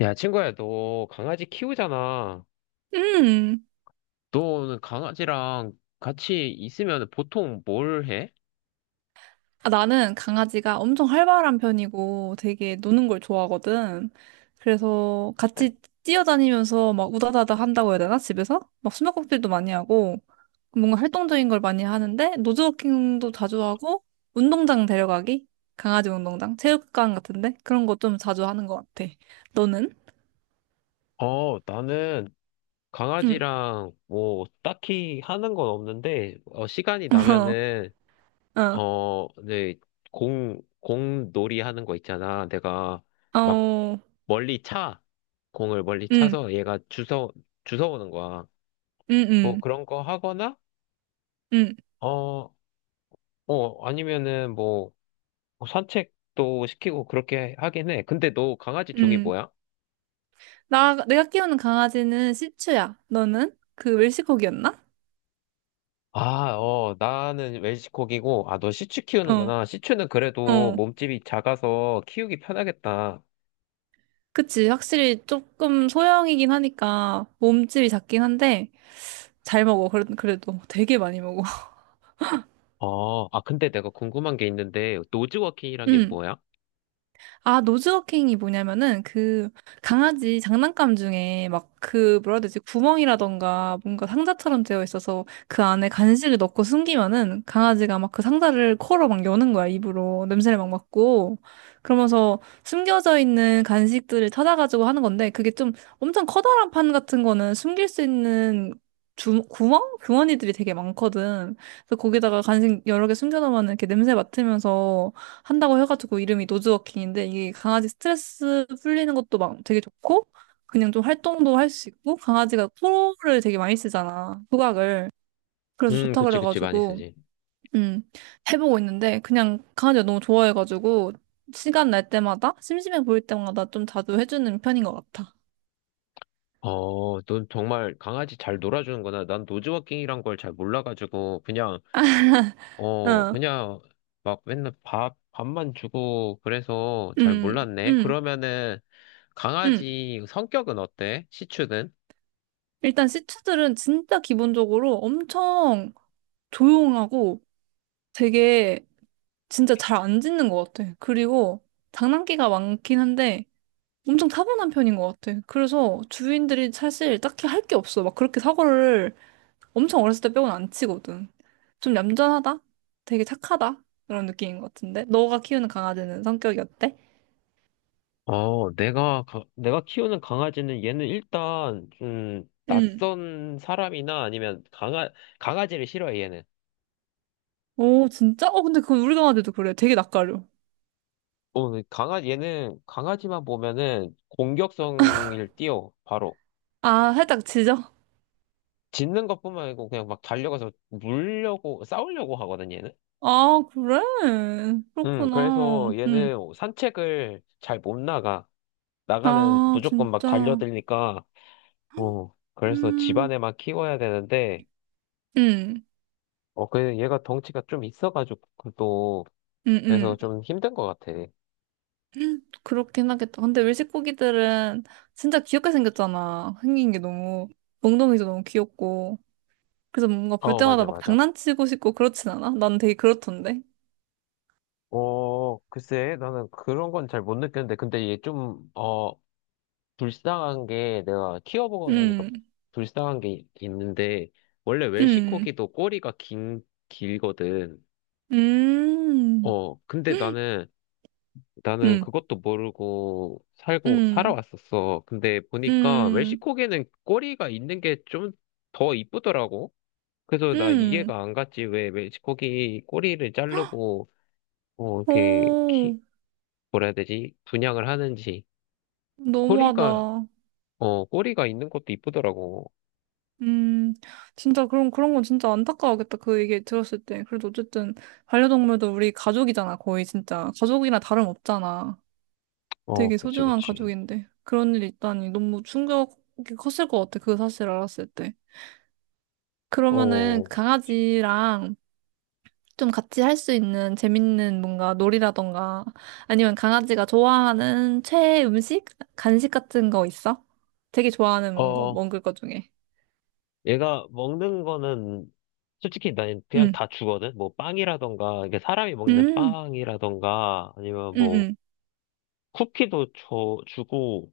야, 친구야, 너 강아지 키우잖아. 음. 너는 강아지랑 같이 있으면 보통 뭘 해? 아, 나는 강아지가 엄청 활발한 편이고 되게 노는 걸 좋아하거든. 그래서 같이 뛰어다니면서 막 우다다다 한다고 해야 되나? 집에서? 막 숨바꼭질도 많이 하고 뭔가 활동적인 걸 많이 하는데 노즈워킹도 자주 하고 운동장 데려가기? 강아지 운동장? 체육관 같은데? 그런 거 좀 자주 하는 것 같아. 너는? 나는 응. 강아지랑 뭐 딱히 하는 건 없는데, 시간이 나면은, 어, 네, 공놀이 하는 거 있잖아. 내가 어, 막 어, 멀리 차. 공을 멀리 응, 차서 얘가 주워오는 거야. 응, 뭐 응, 그런 거 하거나, 응, 어, 아니면은 뭐 산책도 시키고 그렇게 하긴 해. 근데 너 강아지 종이 응. 뭐야? 내가 키우는 강아지는 시츄야. 너는? 그 웰시코기였나? 아, 어, 나는 웰시코기고, 아, 너 시츄 어, 키우는구나. 시츄는 그래도 어. 몸집이 작아서 키우기 편하겠다. 그치. 확실히 조금 소형이긴 하니까 몸집이 작긴 한데 잘 먹어. 그래, 그래도 되게 많이 먹어. 어, 아, 근데 내가 궁금한 게 있는데, 노즈워킹이란 게 응. 뭐야? 아, 노즈워킹이 뭐냐면은 그 강아지 장난감 중에 막 그 뭐라 해야 되지? 구멍이라던가 뭔가 상자처럼 되어 있어서 그 안에 간식을 넣고 숨기면은 강아지가 막 그 상자를 코로 막 여는 거야, 입으로. 냄새를 막 맡고. 그러면서 숨겨져 있는 간식들을 찾아가지고 하는 건데 그게 좀 엄청 커다란 판 같은 거는 숨길 수 있는 구멍? 주머니들이 되게 많거든. 그래서 거기다가 간식 여러 개 숨겨놓으면 이렇게 냄새 맡으면서 한다고 해가지고 이름이 노즈워킹인데 이게 강아지 스트레스 풀리는 것도 막 되게 좋고 그냥 좀 활동도 할 수 있고 강아지가 코를 되게 많이 쓰잖아. 후각을 그래서 좋다 그치, 그치, 많이 그래가지고 쓰지. 음 해보고 있는데 그냥 강아지가 너무 좋아해가지고 시간 날 때마다 심심해 보일 때마다 좀 자주 해주는 편인 것 같아. 어, 넌 정말 강아지 잘 놀아주는구나. 난 노즈워킹이란 걸 잘 몰라가지고, 그냥 어, 그냥 막 맨날 밥만 주고 그래서 잘 음, 몰랐네. 음, 그러면은 음. 강아지 성격은 어때? 시추는? 일단 시츄들은 진짜 기본적으로 엄청 조용하고 되게 진짜 잘 안 짖는 것 같아. 그리고 장난기가 많긴 한데 엄청 타고난 편인 것 같아. 그래서 주인들이 사실 딱히 할 게 없어. 막 그렇게 사고를 엄청 어렸을 때 빼고는 안 치거든. 좀 얌전하다? 되게 착하다? 그런 느낌인 것 같은데? 너가 키우는 강아지는 성격이 어때? 내가 키우는 강아지는 얘는 일단 좀 응. 낯선 사람이나 아니면 강아지를 싫어해, 얘는. 오, 진짜? 어, 근데 그건 우리 강아지도 그래. 되게 낯가려. 얘는 강아지만 보면은 공격성을 띄워, 바로. 아, 살짝 짖어? 짖는 것뿐만 아니고 그냥 막 달려가서 물려고, 싸우려고 하거든, 얘는. 아, 그래? 그래서 그렇구나. 응. 얘는 산책을 잘 못 나가. 나가면 아, 무조건 막 진짜. 달려들니까, 그래서 음. 집안에만 키워야 되는데, 응, 그 얘가 덩치가 좀 있어가지고, 또, 응, 그래서 응. 좀 힘든 것 같아. 그렇긴 하겠다. 근데 외식 고기들은 진짜 귀엽게 생겼잖아. 생긴 게 너무, 몽둥이도 너무 귀엽고. 그래서 뭔가 볼 어, 때마다 맞아, 막 맞아. 장난치고 싶고 그렇진 않아? 난 되게 그렇던데. 어, 글쎄, 나는 그런 건 잘 못 느꼈는데, 근데 얘 좀, 어, 불쌍한 게, 내가 키워보고 나니까 음, 불쌍한 게 있는데, 원래 음, 웰시코기도 꼬리가 길거든. 음, 어, 근데 나는, 나는 음, 그것도 모르고 살고 음, 살아왔었어. 근데 보니까 음, 멕시코계는 꼬리가 있는 게 좀 더 이쁘더라고. 그래서 나 음. 이해가 안 갔지. 왜 멕시코기 꼬리를 자르고 어 이렇게 오, 키 뭐라 해야 되지? 분양을 하는지. 너무하다. 꼬리가 꼬리가 있는 것도 이쁘더라고. 음, 진짜 그런 건 진짜 안타까워하겠다. 그 얘기 들었을 때. 그래도 어쨌든 반려동물도 우리 가족이잖아. 거의 진짜. 가족이나 다름없잖아. 어, 되게 그치, 소중한 그치. 가족인데 그런 일이 있다니 너무 충격이 컸을 것 같아. 그 사실 알았을 때. 그러면은 그 어, 강아지랑 좀 같이 할 수 있는 재밌는 뭔가 놀이라던가 아니면 강아지가 좋아하는 최애 음식? 간식 같은 거 있어? 되게 좋아하는 뭔가 어, 먹을 거 중에. 얘가 먹는 거는 솔직히 난 그냥 응. 다 주거든. 뭐 빵이라던가 이게 사람이 먹는 음. 빵이라던가 아니면 음. 뭐 음. 쿠키도 줘 주고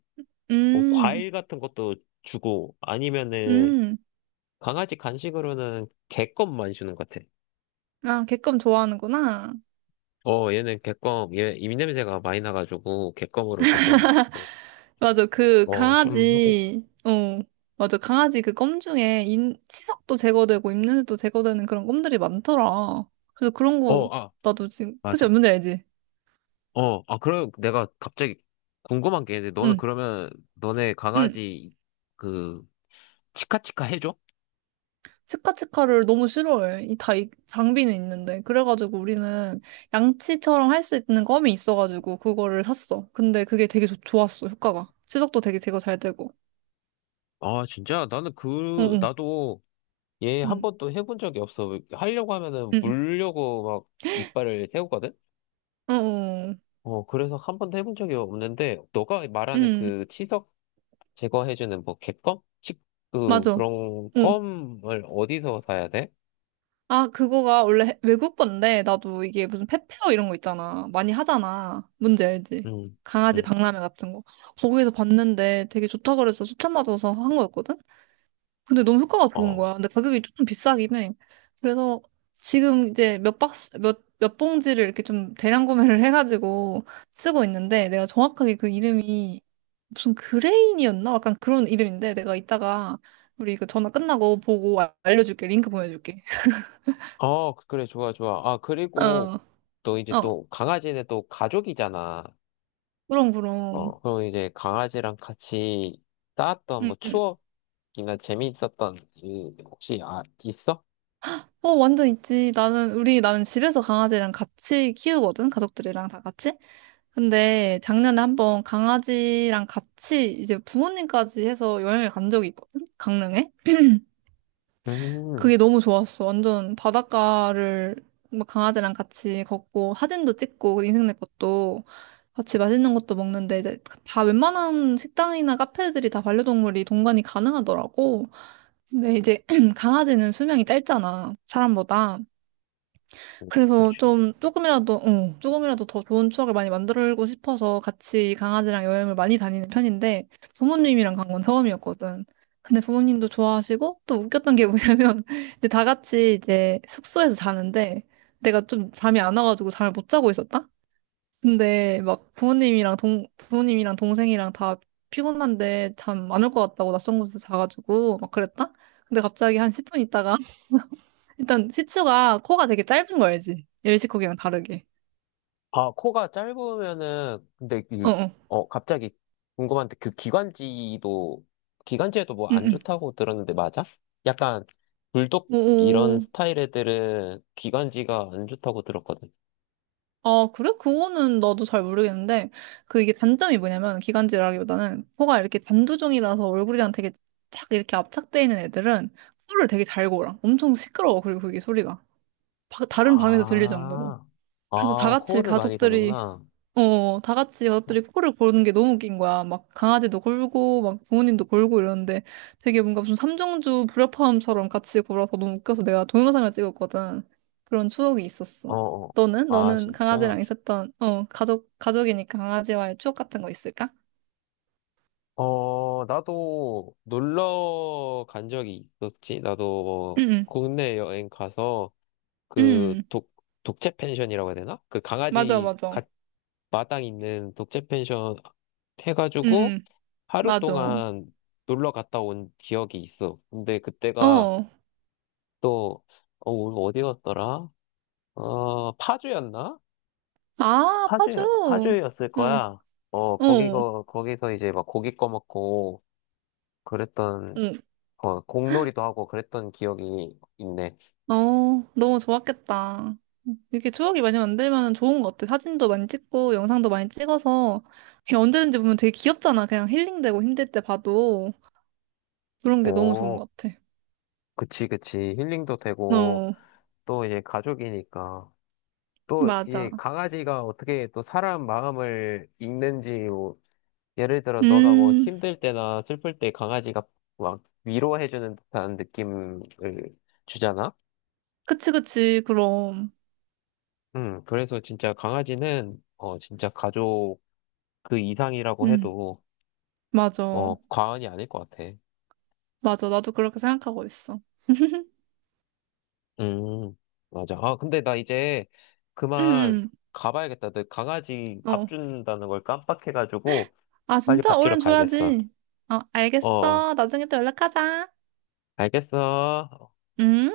뭐 음. 과일 같은 것도 주고 아니면은 음. 강아지 간식으로는 개껌만 주는 것 같아. 아, 개껌 좋아하는구나. 얘는 개껌 얘 입냄새가 많이 나가지고 개껌으로 조금 맞아. 그 좀 하고 있어. 강아지, 어, 맞아. 강아지 그 껌 중에 임, 치석도 제거되고 입냄새도 제거되는 그런 껌들이 많더라. 그래서 그런 어 거 아 나도 지금 그치 맞아. 뭔지 알지? 그럼 내가 갑자기 궁금한 게 있는데 너는 응, 그러면 너네 응. 강아지 그 치카치카 해줘? 치카치카를 너무 싫어해. 장비는 있는데 그래가지고 우리는 양치처럼 할 수 있는 껌이 있어가지고 그거를 샀어. 근데 그게 되게 좋았어 효과가. 치석도 되게 제거 잘 되고. 아, 진짜? 응, 응, 나도 얘 한 응, 번도 해본 적이 없어. 하려고 하면은 응, 물려고 막 이빨을 세우거든? 응, 응, 어, 그래서 한 번도 해본 적이 없는데, 너가 말하는 응, 그 치석 제거해주는 뭐 객검? 맞아. 그런 응. 껌을 어디서 사야 돼? 아, 그거가 원래 외국 건데, 나도 이게 무슨 페페어 이런 거 있잖아. 많이 하잖아. 뭔지 알지? 응 강아지 응 박람회 같은 거. 거기에서 봤는데 되게 좋다고 그래서 추천받아서 한 거였거든? 근데 너무 효과가 좋은 어. 거야. 근데 가격이 조금 비싸긴 해. 그래서 지금 이제 몇 봉지를 이렇게 좀 대량 구매를 해가지고 쓰고 있는데, 내가 정확하게 그 이름이 무슨 그레인이었나? 약간 그런 이름인데, 내가 이따가 우리 이거 전화 끝나고 보고 알려줄게. 링크 보내줄게. 어, 그래, 좋아, 좋아. 아, 그리고 어. 어. 또 강아지는 또 가족이잖아. 그럼, 그럼. 어, 그럼 이제 강아지랑 같이 쌓았던 응, 뭐 응. 추억, 이나 재미있었던 일 혹시 아 있어? 어, 완전 있지. 나는 집에서 강아지랑 같이 키우거든. 가족들이랑 다 같이. 근데 작년에 한번 강아지랑 같이 이제 부모님까지 해서 여행을 간 적이 있거든. 강릉에. 음, 그게 너무 좋았어. 완전 바닷가를 막 강아지랑 같이 걷고 사진도 찍고 인생 내 것도 같이 맛있는 것도 먹는데 이제 그 다 웬만한 식당이나 카페들이 다 반려동물이 동반이 가능하더라고. 근데 이제 강아지는 수명이 짧잖아. 사람보다. 그래서 그렇지. 좀 조금이라도, 응, 조금이라도 더 좋은 추억을 많이 만들고 싶어서 같이 강아지랑 여행을 많이 다니는 편인데 부모님이랑 간 건 처음이었거든. 근데 부모님도 좋아하시고 또 웃겼던 게 뭐냐면 이제 다 같이 이제 숙소에서 자는데 내가 좀 잠이 안 와가지고 잠을 못 자고 있었다? 근데 막 부모님이랑 동생이랑 다 피곤한데 잠 안 올 것 같다고 낯선 곳에서 자가지고 막 그랬다? 근데 갑자기 한 10분 있다가 일단 시츄가 코가 되게 짧은 거 알지? 일시코기랑 다르게. 아 코가 짧으면은 근데 어, 어. 갑자기 궁금한데 그 기관지도 기관지에도 뭐 응, 안 응. 좋다고 들었는데 맞아? 약간 불독 이런 오, 스타일 애들은 기관지가 안 좋다고 들었거든. 아, 그래? 그거는 나도 잘 모르겠는데, 그 이게 단점이 뭐냐면, 기관지라기보다는 코가 이렇게 단두종이라서 얼굴이랑 되게 착 이렇게 압착돼 있는 애들은 코를 되게 잘 골아. 엄청 시끄러워. 그리고 그게 소리가. 다른 방에서 들릴 정도로. 아, 그래서 다 아 같이 코를 많이 가족들이 고는구나. 어, 다 같이 가족들이 코를 고르는 게 너무 웃긴 거야. 막 강아지도 골고, 막 부모님도 골고 이러는데 되게 뭔가 무슨 삼중주 불협화음처럼 같이 골아서 너무 웃겨서 내가 동영상을 찍었거든. 그런 추억이 어, 있었어. 어. 너는? 아 너는 진짜? 강아지랑 있었던, 어, 가족이니까 강아지와의 추억 같은 거 있을까? 어, 나도 놀러 간 적이 있었지. 나도 응, 뭐 응, 국내 여행 가서 그 응. 독, 독채 펜션이라고 해야 되나? 맞아, 맞아. 마당 있는 독채 펜션 응, 해가지고 응, 하루 맞아. 동안 놀러 갔다 온 기억이 있어. 근데 그때가 어. 또, 어, 어디 갔더라? 어, 파주였나? 아, 파주. 파주, 파주였을 어, 거야. 어, 어, 거기서 이제 막 고기 꺼먹고 그랬던 어. 어, 공놀이도 하고 그랬던 기억이 있네. 어, 너무 좋았겠다. 이렇게 추억이 많이 만들면 좋은 것 같아. 사진도 많이 찍고, 영상도 많이 찍어서, 그냥 언제든지 보면 되게 귀엽잖아. 그냥 힐링되고 힘들 때 봐도. 그런 게 너무 좋은 오, 것 같아. 그치, 그치. 힐링도 되고, 어, 또 이제 가족이니까. 또, 맞아. 이 강아지가 어떻게 또 사람 마음을 읽는지, 뭐, 예를 들어, 너가 뭐 음, 힘들 때나 슬플 때 강아지가 막 위로해주는 듯한 느낌을 주잖아? 그치, 그치, 그럼. 그래서 진짜 강아지는, 어, 진짜 가족 그 이상이라고 음, 해도, 어, 맞아. 과언이 아닐 것 같아. 맞아. 나도 그렇게 생각하고 있어. 음, 맞아. 아, 근데 나 이제 음, 그만 음. 가봐야겠다. 내 강아지 밥 어. 준다는 걸 깜빡해가지고 아, 빨리 진짜? 밥 주러 얼른 가야겠어. 줘야지. 어, 어, 어. 알겠어. 나중에 또 연락하자. 알겠어. 음?